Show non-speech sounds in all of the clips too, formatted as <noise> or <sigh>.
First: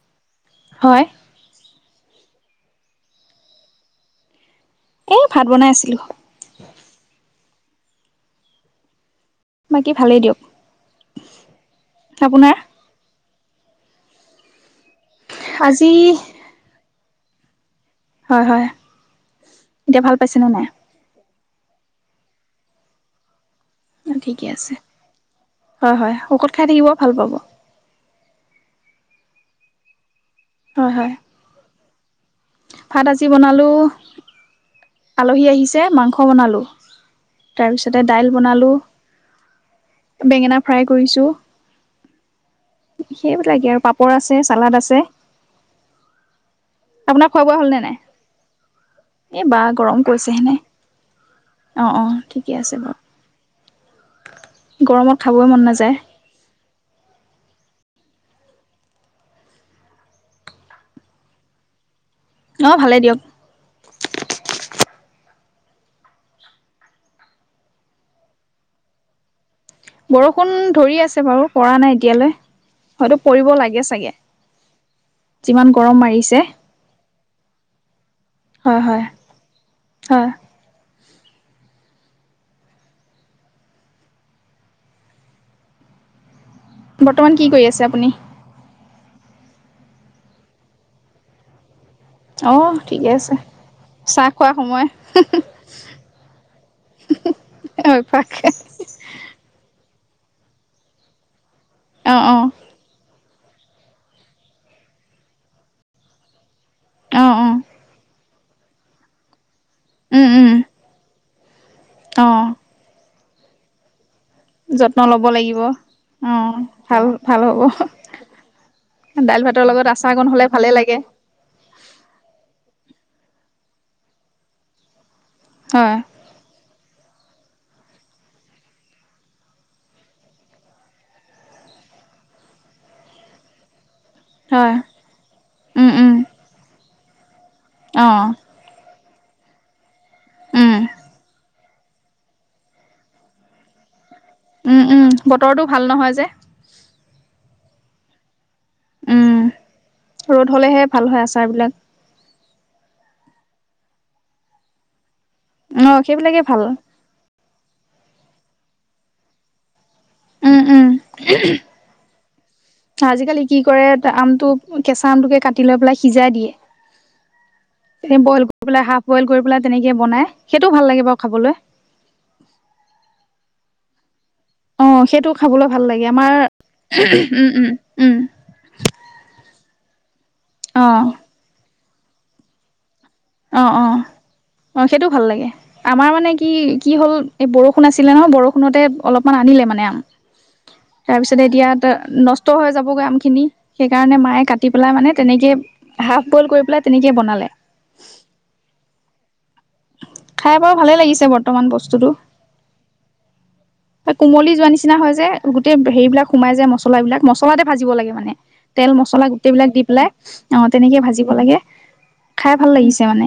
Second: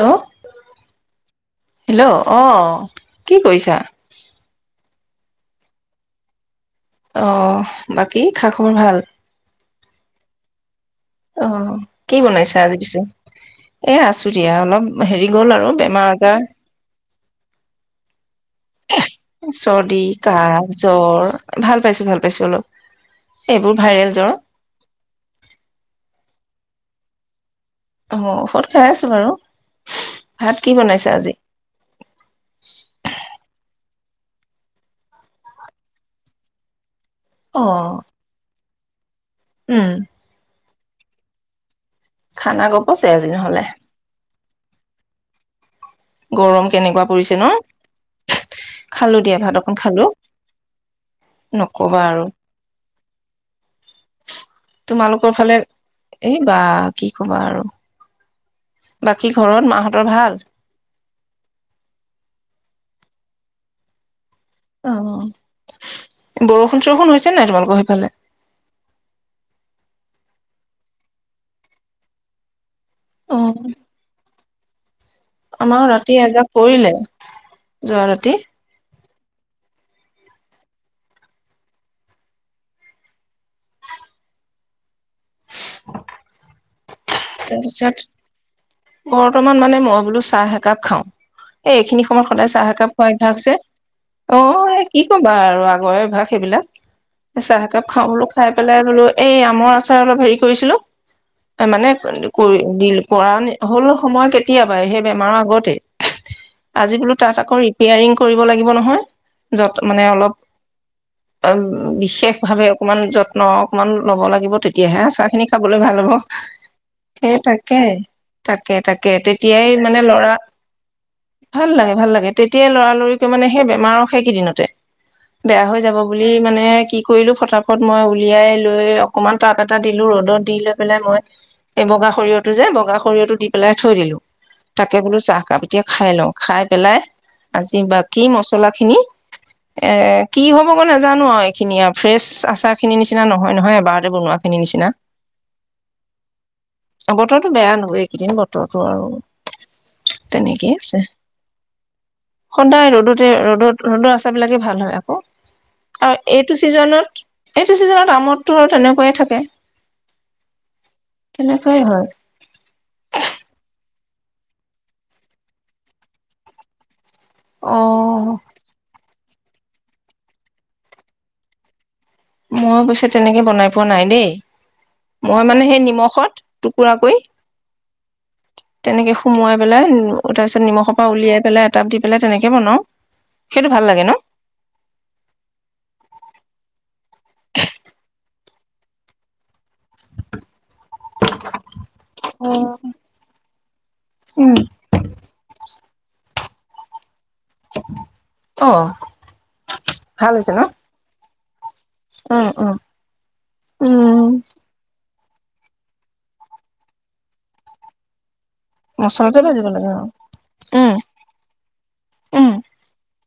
Hello হয়। Hello অ', কি কৰিছা? এই ভাত বনাই আছিলো। অ', বাকী খা-খবৰ ভাল? বাকী ভালেই দিয়ক। অ', কি আপোনাৰ বনাইছা আজি পিছে? এ আছো দিয়া, অলপ হেৰি গ'ল আৰু আজি বেমাৰ আজাৰ। হয় হয় চৰ্দি এতিয়া ভাল পাইছেনে কাহ নাই জ্বৰ ভাল পাইছো ভাল পাইছো অলপ এইবোৰ ভাইৰেল অ' জ্বৰ। ঠিকে আছে হয় হয় খাই থাকিব ভাল পাব। অ' ঔষধ খাই আছো বাৰু ভাত কি হয় বনাইছা হয় আজি ভাত আজি বনালো। আলহী আহিছে মাংস বনালো। তাৰ পিছতে অ' দাইল বনালো। উম। বেঙেনা ফ্ৰাই কৰিছোঁ খানা গপছে আজি নহলে। চালাদ আছে গৰম কেনেকুৱা আপোনাৰ পৰিছে খোৱা ন বোৱা হ'লনে নাই খালো দিয়া এই বা ভাত অক গৰম পৰিছেহেনে। অ', নকবা অ' আৰু ঠিকে আছে বাৰু। গৰমত তোমালোকৰ খাবই ফালে মন নাযায়। এই বা কি কবা আৰু বাকী ঘৰত মাহঁতৰ ভাল। অ' ভালেই দিয়ক। অ বৰষুণ চৰষুণ হৈছে নাই তোমালোকৰ সেইফালে। বৰষুণ ধৰি আছে বাৰু পৰা নাই এতিয়ালৈ। হয়তো অ পৰিব লাগে চাগে। যিমান আমাৰ গৰম ৰাতি মাৰিছে। এজাক পৰিলে, যোৱা ৰাতি। হয় হয় হয়। বৰ্তমান কি কৰি আছে তাৰপিছত আপুনি? বৰ্তমান মানে মই বোলো চাহ একাপ খাওঁ, এই এইখিনি <unintelligible> সদায় চাহ অ' একাপ খোৱাৰ ঠিকে আছে অভ্যাস যে, চাহ অ', খোৱা এই সময় কি ক'বা আৰু আগৰ অভ্যাস সেইবিলাক। চাহ একাপ খাও বোলো, খাই অভ্যাস পেলাই বোলো এই আমৰ আচ <unintelligible> হেৰি কৰিছিলো, <unintelligible> অ' <unintelligible> অ' কৰি দিল কৰা নে হ'ল ন সময় কেতিয়াবাই, সেই বেমাৰৰ আগতে। আজি বোলো অ' তাত আক অ' ৰিপেয়াৰিং কৰিব লাগিব নহয়। যত মানে উম অলপ উম উম, বিশেষ অ' ভাৱে অকমান যত ন অকমান ল'ব লাগিব, যত্ন তেতিয়াহে ল'ব আচাৰ খিনি লাগিব খাবলৈ ভাল হ'ব। অ' ভাল সেই ভাল হ'ব তাকে, তাকে তাকে, দাইল ভাতৰ তেতিয়াই লগত মানে আচাৰকণ লৰা, হ'লে ভালেই লাগে ভাল লাগে, ভাল লাগে, তেতিয়াই লৰালৰি মানে সেই বেমাৰৰ সেইকেইদিনতে বেয়া হৈ হয় যাব বুলি মানে কি কৰিলো ফটাফট মই উলিয়াই লৈ অকনমান টাক এটা দিলো ৰ'দত দি লৈ পেলাই মই এই বগা সৰিয়হটো যে বগা সৰিয়হটো দি পেলাই থৈ দিলো। হয় তাকে বোলো চাহকাপ এতিয়া উম উম খাই লওঁ খাই পেলাই। আজি বাকী অ' মচলা খিনি এ কি হব উম গৈ নাজানো আৰু? খিনি ফ্ৰেচ আচাৰ খিনি নিচিনা নহয় নহয় এবাৰ উম উম বতৰটো ভাল নহয় যে। অ বতৰো বেয়া নহয় এইকেইদিন বতৰ বতৰটো উম আৰু ৰ'দ তেনেকেই হ'লেহে আছে। ভাল হয় আচাৰবিলাক সদায় ৰ'দত ৰ'দত ৰ'দৰ আচাৰ বিলাকে ভাল হয় আকৌ। অ' আৰু সেইবিলাকে এইটো ভাল ছিজনত চিজনত আমৰতটো আৰু তেনেকুৱাই থাকে। উম উম। তেনেকাই হয়। আজিকালি কি কৰে আমটো কেঁচা আমটোকে কাটি লৈ পেলাই সিজাই দিয়ে। অ এ বইল কৰি পেলাই হাফ বইল কৰি পেলাই তেনেকে বনাই সেইটো ভাল লাগে বাৰু খাবলৈ। মই অৱশ্যে তেনেকে বনাই পোৱা নাই দেই। অ সেইটো মই মানে খাবলৈ সেই ভাল লাগে নিমখত আমাৰ টুকুৰা কৰি উম উম উম। তেনেকে সুমুৱাই পেলাই। তাৰ পিছ অ নিমখৰ পৰা উলিয়াই পেলাই। কাটি পেলাই তেনেকে বনাও। অ সেইটো ভাল অ লাগে ন অ সেইটো ভাল লাগে আমাৰ মানে কি? কি হ'ল এই বৰষুণ আছিলে নহয় বৰষু ষুণতে অলপমান আনিলে মানে আম। তাৰপিছতে এতিয়া নষ্ট হৈ যাব উম গৈ আম খিনি সেই কাৰণে মায়ে কাটি পেলাই মানে তেনেকে হাফ বইল কৰি পেলাই তেনেকে বনালে। অ। ভাল হৈছে খাই ন বাৰু ভালে লাগিছে বৰ্ত- মান বস। বস্তু টো উম উম এই উম কুমলি যোৱা নিচিনা হয় যে। গোটেই হেৰিবিলাক সোমাই যায় মছলা এই বিলাক মছলাতে ভাজিব লাগে মানে। তেল মছলা মচলাতে ভাজিব গোটেইবিলাক দি লাগে আৰু পেলাই আহ উম তেনেকে ভাজিব লাগে উম খাই ভাল লাগিছে মানে।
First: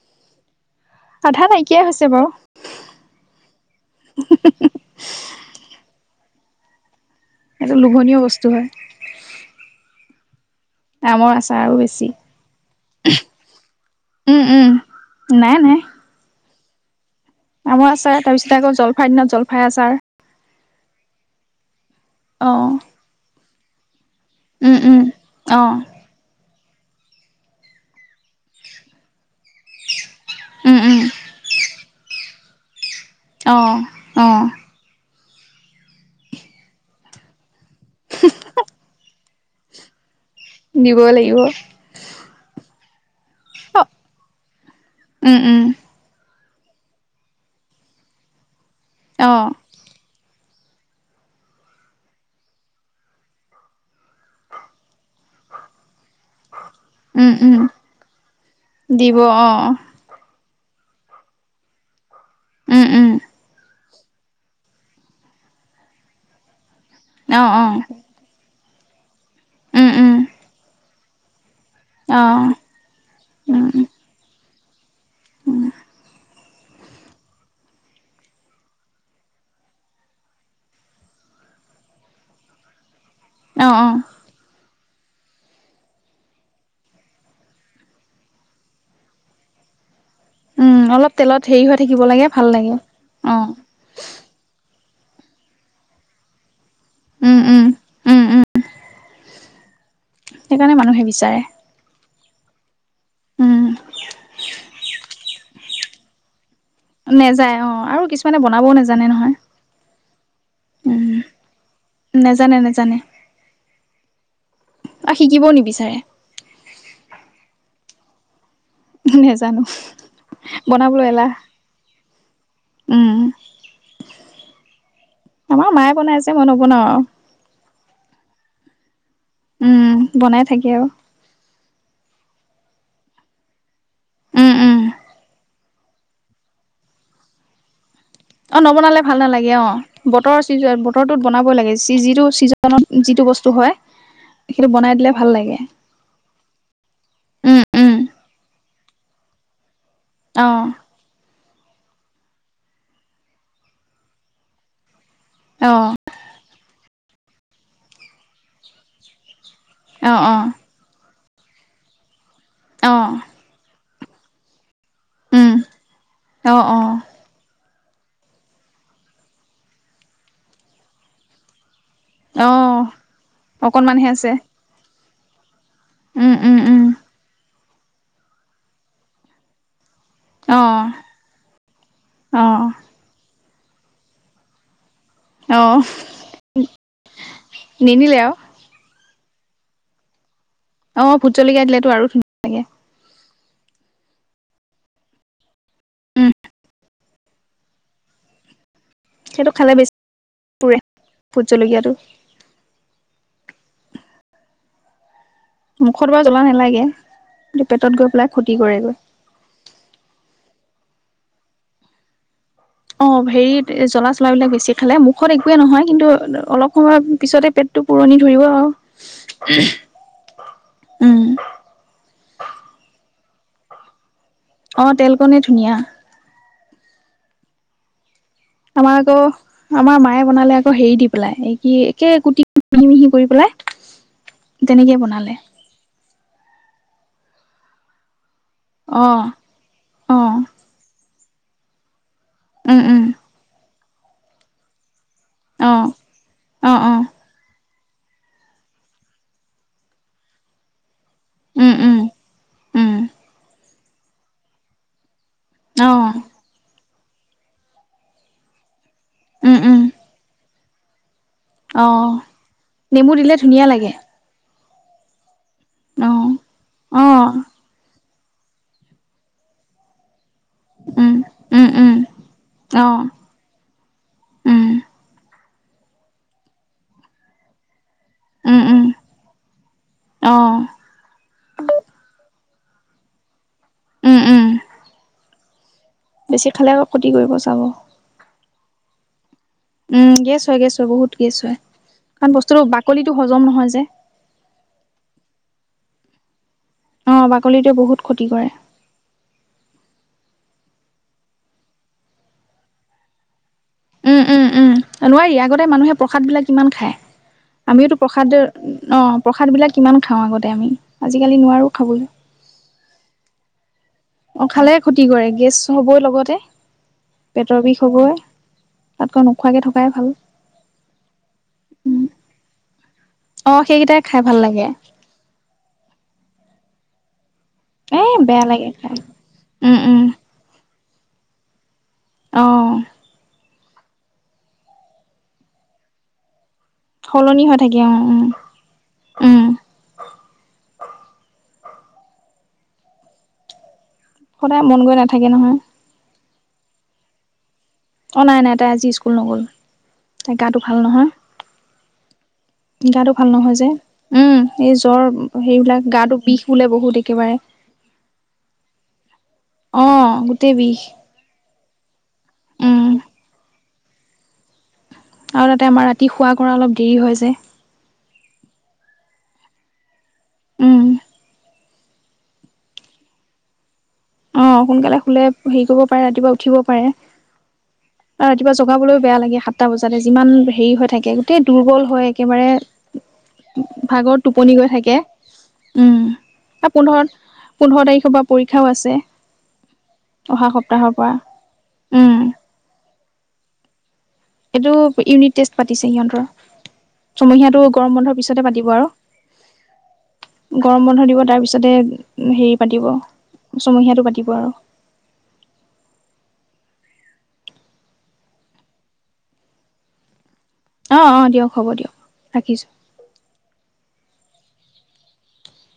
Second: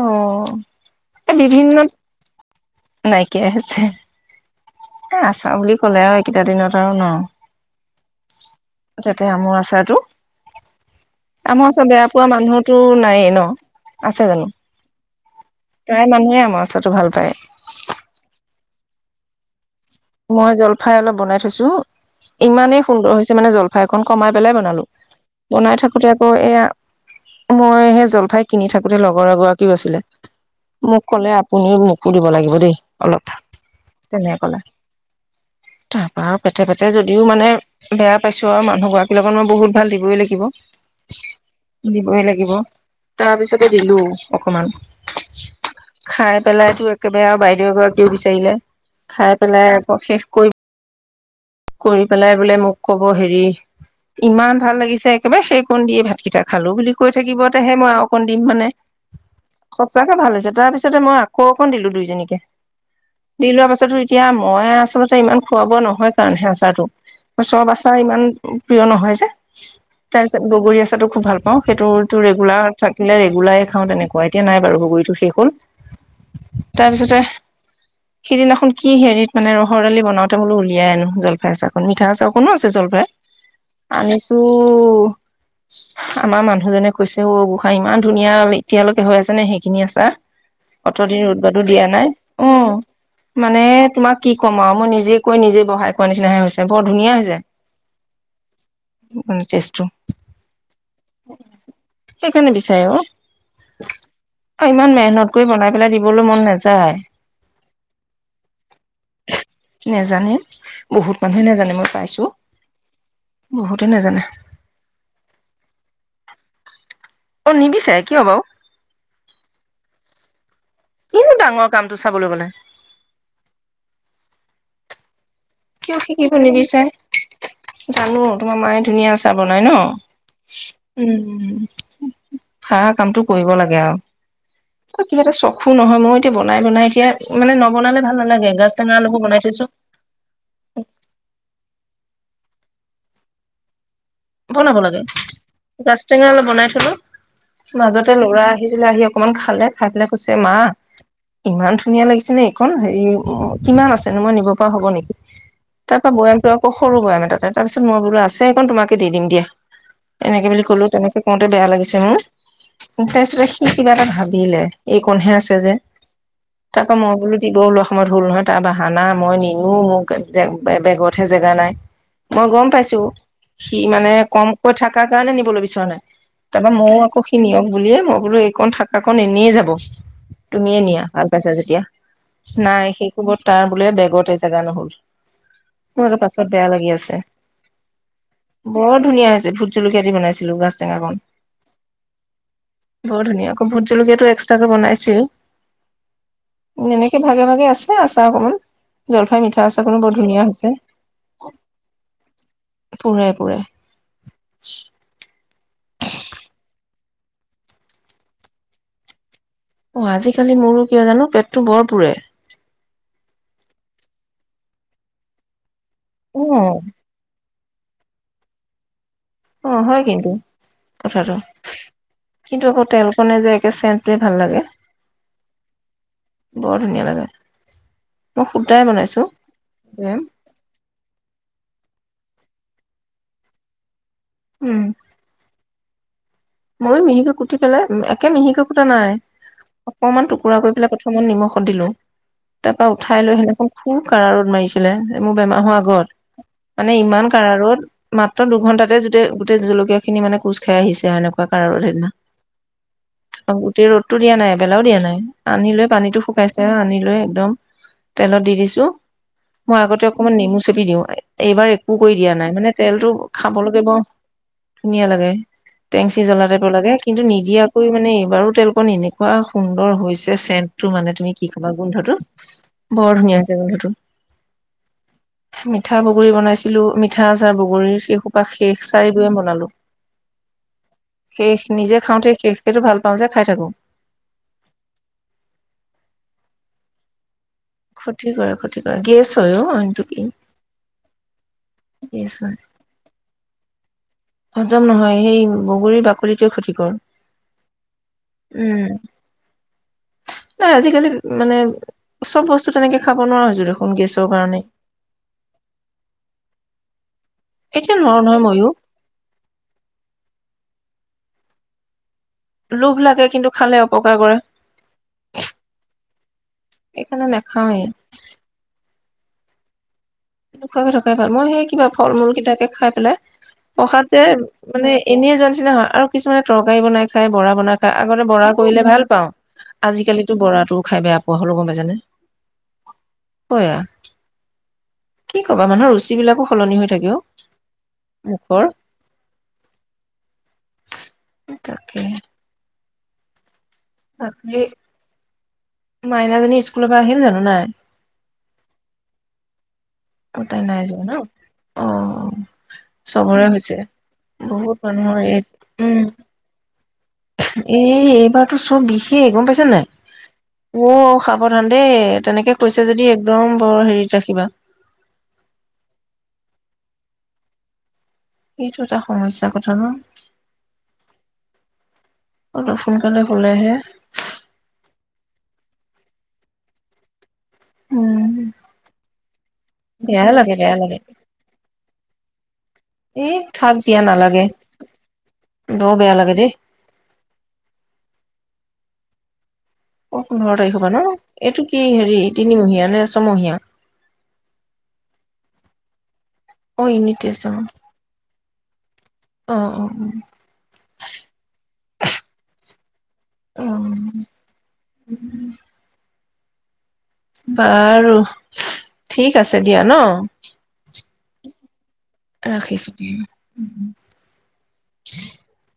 অ' আধা বিভিন্ন, নাইকিয়াই হৈছে বাৰু নাইকিয়াই হৈছে। <inaudible> আছা বুলি কলে আৰু এইকেইটা দিনত আৰু ন এইটো লোভনীয় বস্তু হয়। তাতে আমৰ আচাৰটো আচাৰ আমৰ আৰু আচাৰতো বেছি। বেয়া পোৱা মানুহতো নায়েই ন আছে উম, জানো উম, নাই নাই প্ৰায় মানুহে আমৰ আচাৰতো আচাৰচো ভাল পায় আমৰ আচাৰ তাৰপিছতে আকৌ জলফাইৰ জলফাই আচাৰ মই জলফাই অলপ বনাই থৈছো অ' ইমানেই সুন্দৰ হৈছে মানে জলফাই কমাই পেলাই উম, বনালো উম, বনাই অ' থাকোতে আকৌ এয়া মই সেই জলফাই কিনি থাকোতে লগৰ এগৰাকীও আছিলে উম, উম, মোক ক'লে আপুনিও মোক, মোকো দিব লাগিব দেই অলপ অ' অ' তেনেকে কলে তাৰপৰা আৰু পেথে পেথে যদিও মানে বেয়া পাইছো আৰু মানুহ গৰাক এইলাক মইহুত ভ দিবইাগে দিবই লাগিব অ' দিবই লাগিব, তাৰপিছতে দিলো অকমান উম, উম, খাই। পেলাইতো একেবাৰে আৰু বাইদেউ এগৰাকীয়েও বিচাৰিলে খাই অ' পেলাই <inaudible> কৰি পেলাই বোলে মোক কব হেৰি, ইমান ভাল লাগিছে একেবাৰে সেই কণ দিয়ে ভাতকেইটা খালো বুলি কৈ উম, থাকিব, উম, তেহে মই আৰু অকণ দিম মানে। দিব অ' সঁচাকে ভাল হৈছে তাৰপিছতে মই আকৌ অকণ দিলো দুইজনীক উম, উম, দি লোৱা পাছতো এতিয়া মই আচলতে ইমান খোৱা বোৱা নহয় কাৰণ সেই আচাৰতো অ' বছৰ অ' বছৰ ইমান, মোৰ প্ৰিয় নহয় যে উম, উম। তাৰপিছত বগৰী আছে, সেইটো খুব ভাল পাওঁ। সেইটো তো অ', ৰেগুলাৰ থাকিলে ৰেগুলাৰে খাওঁ উম, তেনেকুৱা এতিয়া নাই বাৰু বগৰী। শেষ হল। তাৰপিছতে সিদিনাখন কি হেৰিত মানে ৰহৰ দালি বনাওতে বোলো উলিয়াই আনো। জলফাই আচাৰকণ মিঠা আচাৰকণো আছে জলফাই অ', অ', আমিতো আমাৰ মানুহজনে কৈছে অ' গোসাঁই ইমান ধুনীয়া এতিয়ালৈকে হৈ আছেনে সেইখিনি আচাৰ। উম, কত অলপ দিন তেলত ৰ'দবাতো হেৰি হৈ দিয়া থাকিব নাই, লাগে ভাল অ', লাগে। অ', মানে তোমাক কি ক'ম আৰু মই নিজ <unintelligible> নিজে বহাই। <unintelligible> নিচিনাহে হৈছ ছে, বৰ ধুনীয়া উম, হৈছে৷ উম, উম, উম, টেষ্টটো৷ সেইকাৰণে মানুহে বিচাৰে৷ সেইকাৰণে বিচাৰে অ৷ উম, অ ইমান মেহনত কৰি বনাই পেলাই দিবলৈ মন নাযায়৷ নেযায় অ আৰু কিছুমানে বনাবও নেজানে নহয়৷ নেজানে উম, বহুত মানুহে নাজানে মই পাইছো নেজানে নেজানে। বহুতেই নাজানে। আৰু শিকিবও নিবিচাৰে। অ নিবিছাৰে কিয় বাৰু নেজানো৷ বনাবলৈ এলাহ কিনো ডাঙৰ কামটো চাবলৈ গলে? উম, আমাৰ মায়ে কিয় বনাই শিকিব যে মই নিবিচাৰে নবনাও আৰু জানো তোমাৰ মায়ে ধুনীয়া ছে বনাই ন উম, বনাই থাকে আৰু উম৷ হাহা কামটো কৰিব লাগে আৰু উম, উম, আৰু কিবা এটা চক খু নহয় মই এতিয়া বনাই বনাই এতিয়া মানে নবনালে ভাল নালাগে অ গাজ টেঙা নবনালে ভাল অলপো বনাই নালাগে থৈছো অ বতৰ চ বতৰটোত বনাব লাগে৷ চি যিটো ছিজনত যিটো বস্তু হয়, সেইটো বনাব বনাই লাগে, দিলে ভাল লাগে গাছ টেঙা অলপ বনাই থলো, উম, উম। মাজতে লৰাই আহিছিলে, আহি অকণমান খালে৷ খাই পেলাই কৈছে মা, অ', ইমান ধু ধুনীয়া লাগিছে নে এইকণ, হেৰি অ, কিমান আছেনো? মই নিব পৰা হ'ব নেকি? অ', তাৰ পৰা বৈয়ামটো আকৌ সৰু বৈয়াম এটাতে তাৰপিছত মই বোলো আছ ছে এই কণ তোমাক দি দিম দিয়া অ', ৷ এনেকে অ', বুলি কলো এনেকে কওঁতে বেয়া লাগিছে মোৰ অ', <unintelligible> কিবা এটা ভাবিলে এই কণহে আছে উম, যে অ', তাপা অ', মই বোলো দিবৌ লোৱা অসমত হল নহয় তাৰ হানা মই নিনো মোক বেগতহে জেগা নাই। মই গম অ', পাইছো। সি অকনমানহে মানে আছে কমকৈ থাক। কাৰণে নিব লচ নাই উম, উম, তাৰপ উম, মই আকৌ সি নিয়ম। বুলিয়ে মই বোলো এইকন থাকাকন এনেিয়ে যাব। তুমিয়ে অ', নিয়া ভাল পাইছা যেতিয়া অ', নাই সেই খবত। তাৰ বোলে বেগতে জেগা নহ'ল। আহ মোৰ একে পাছত বেয়া লাগি আছে নিনিলে আৰু। বৰ ধুনীয়া হৈছে ভট জলকীয়া দি বনাইছে। অ ভোট জলকাই দিলেতো আৰু ধুনীয়া লাগে। বৰ ধুনীয়া আকৌ ভোট জলকীয়াাতটো এক্সট্ৰাকে বনাইছোৱেই। উম। এনেকে ভাগে ভাগে আছে আছা অকণমান। সেইটো খালে বেছি পৰে ভোট জলকীয়াটো। পুৰে পুৰে মুখত বাৰু জ্বলা নালাগে পেটত গৈ পেলাই ক্ষতি কৰেগৈ। অ আজিকালি মোৰো কিয় জানো পেটটো বৰ পুৰে। অ হেৰিত জ্বলা চলাবিলাক বেছি খালে মুখত একোৱে নহয়। কিন্তু অ অলপ সময় পিছতে পেট টো পুৰণি ধৰিব অ। অ হয় কিন্তু উম, কথাটো কিন্তু আকৌ তেল সেনে যে একেই চেন অ তেল কণে ধুনীয়া। বৰ ধুনীয়া লাগে। মই সুদাই আমাৰ আকৌ বনাইছো আমাৰ মেম, মায়ে বনালে আকৌ হেৰি দি পেলাই এই কি একে কুটি মিহি মিহি কৰি পেলাই। উম তেনেকে বনালে ময়ো মিহিকৈ কুটি পেলাই একে মিহিকৈ কুটা অ নাই অ অকনমান টুকুৰা কৰি পেলাই। সমন নিমখত দিলো। তা উম পা উম উঠাই লৈ সেনেকে সুৰ কাৰা ৰ'দ মাৰিছিলে। মোৰ বেমাৰ অ হোৱাৰ আগত অ মানে অ ইমান কাৰা ৰ'দ মাত্ৰ দুঘন্টাতে যোতে গোটেই জলকীয়া খিনি মানে কোজ খাই আহিছে আৰু মানে, <unintelligible> ত উম উম উম ৰতটো দিয়া নাই এবেলাও দিয়া নাই। আনিলে অ পানীটো শুকাইছে আনি, লৈ একদম তেলত দি দিছো। উম মই উম আগতে অকমান নেমুচ চেপি দিও, এইবাৰ অ একো কৰি দিয়া নাই মানে তেলতটো নেমু দিলে ধুনীয়া খাবলাগিব। লাগে ধুনীয়া লাগে। অ টেংসি জ্বলা টাইপৰ লাগে অ কিন্তু নিদিয়াকৈ মানে, বাৰো তেলক এনেকুৱা সুন্দৰ হৈছে। চেটটো উম মানে তুমি কি উম কবা উম গোন্ধটো অ বৰ ধুনীয়া হৈছে গোন্ধটো। উম মিঠা বগৰী বনাইছিলো মিঠা আচাৰ বগৰীৰ। কসোপা উম শেষ উম চাৰদে বনালোঁ। অ শেষ নিজে খাওঁতেই শেষকেতো ভাল পাওঁ যে খাই থাকো। উম উম, বেছি খালে আকৌ কতি কৰিব চাব। ক্ষতি কৰে ক্ষতি কৰে গেছ। হয় অ অইনটো উম কি গেছ হয় গেছ হয় বহুত গেছ হয়। কাৰণ গেছ হয় বস্তুটো বাকলিিতটো হজম নহয়। সহ যে। হজম নহয় সেই বগৰী বাকৰিত। আহ বাকলিটোৱে বহুত ক্ষতি কৰে। উম নাই আজিকালি মানে চব বস্তু তেনেকে খাব নোৱাৰা হৈছোঁ। উম উম উম নোৱাৰি আগতে মানুহে প্ৰসাদবিলাক কিমান খায়। এতিয়া আমিওতো নোৱাৰো প্ৰসাদ নহয় মইয়ো অ প্ৰসাদবিলাক কিমান খাওঁ আগতে আমি। আজিকালি নোৱাৰোঁ খাবলৈ। লোভ লাগে কিন্তু খালে। অপকাৰ কৰে অ খালে ক্ষতি কৰে গেছ হ'বই লগতে সেইকাৰণে পেটৰ নাখাওৱে। বিষ হ'বই। তাতকৈ নোখোৱাকে থকাই ভাল। নোখোৱাকে থকাই ভাল মই সেই কিবা উম, ফল মূল কেইটাকে খাই অ সেইকেইটাই প্ৰসাদ যে খাই ভাল লাগে মানে এনেে যোৱাোৱাৰ নিচিনা হয় আৰু কিছুমানে তৰ। তৰকাৰী বনাই খাই বৰা বনাই খাই এ আগতে বেয়া বৰা লাগে কৰিলে খাই ভাল পাওঁ উম উম আজিকালিতো বৰাতো খাই বেয়া পোৱা হ'লো‌ গম পাইছানে? অ', <unintelligible> কি ক'বা মানুহৰ ৰুচি বিলাকো সলনি হৈ থাকে অ। সলনি হৈ থাকে অ', -অ', মুখৰ উম। তাকেই সদায় মন গৈ নাথাকে নহয় মাইনাজনী স্কুলৰ পৰা আহিল জানো নাই। অ', নাই নাই তাই আজি স্কুল নগ'ল। তাইৰ অ গাটো তাই ভাল নাই যোৱা নহয়, ন অ। গাটো ভাল চবৰে নহয় যে, হৈছে উম এই বহুত জ্বৰ মানুহৰ হেৰিলাক গাটো বিষ বোলে বহুত একেবাৰে এহ এইবাৰতো চব বিষে গম পাইছে নাই। অ', গোটেই বিষ অ', সাবধান দে। তেনেকে উম, কৈছে যদি একদম অ', হেৰিত ৰাখিবা আৰু তাতে আমাৰ ৰাতি শুৱা কৰা অলপ দেৰি হয় যে। এইটো এটা সমস্যা কথা ন উম। অলপ সোনকালে হলেহে। অ', সোনকালে শুলে হেৰি কৰিব পাৰে ৰাতিপুৱা উঠিব পাৰে। আৰু উম, ৰাতিপুৱা জগাবলৈও বেয়া লাগে, সাতটা বজাতে বেয়া যিমান লাগে হেৰি বেয়া হৈ লাগে থাকে, গোটেই দুৰ্বল হয় একেবাৰে এই থাক দিয়া ভাগৰত নালাগে টোপনি গৈ থাকে, বৰ উম বেয়া লাগে দেই। আৰু পোন্ধৰ পোন্ধৰ তাৰিখৰ পৰা পৰীক্ষাও আছে। অ', অহা পোন্ধৰ তাৰিখৰ সপ্তাহৰ পৰা ন' এইটো কি উম। হেৰি তিনিমহীয়া নে ছমহীয়া? তিছ, পাতিছে সিহঁতৰ। অ, ইউনিট টেষ্ট ছমহীয়াটো অ, গৰম বন্ধৰ পিছত তাতে পাতিব অ, আৰু গৰম বন্ধ দিব তাৰপিছতে, হেৰি পাতিব। অ, অ, ছমহীয়াটো পাতিব আৰু বাৰু, ঠিক আছে দিয়া ন'? অ', -অ', দিয়ক হ'ব দিয়ক। ৰাখিছোঁ দিয়া <unintelligible> <inaudible>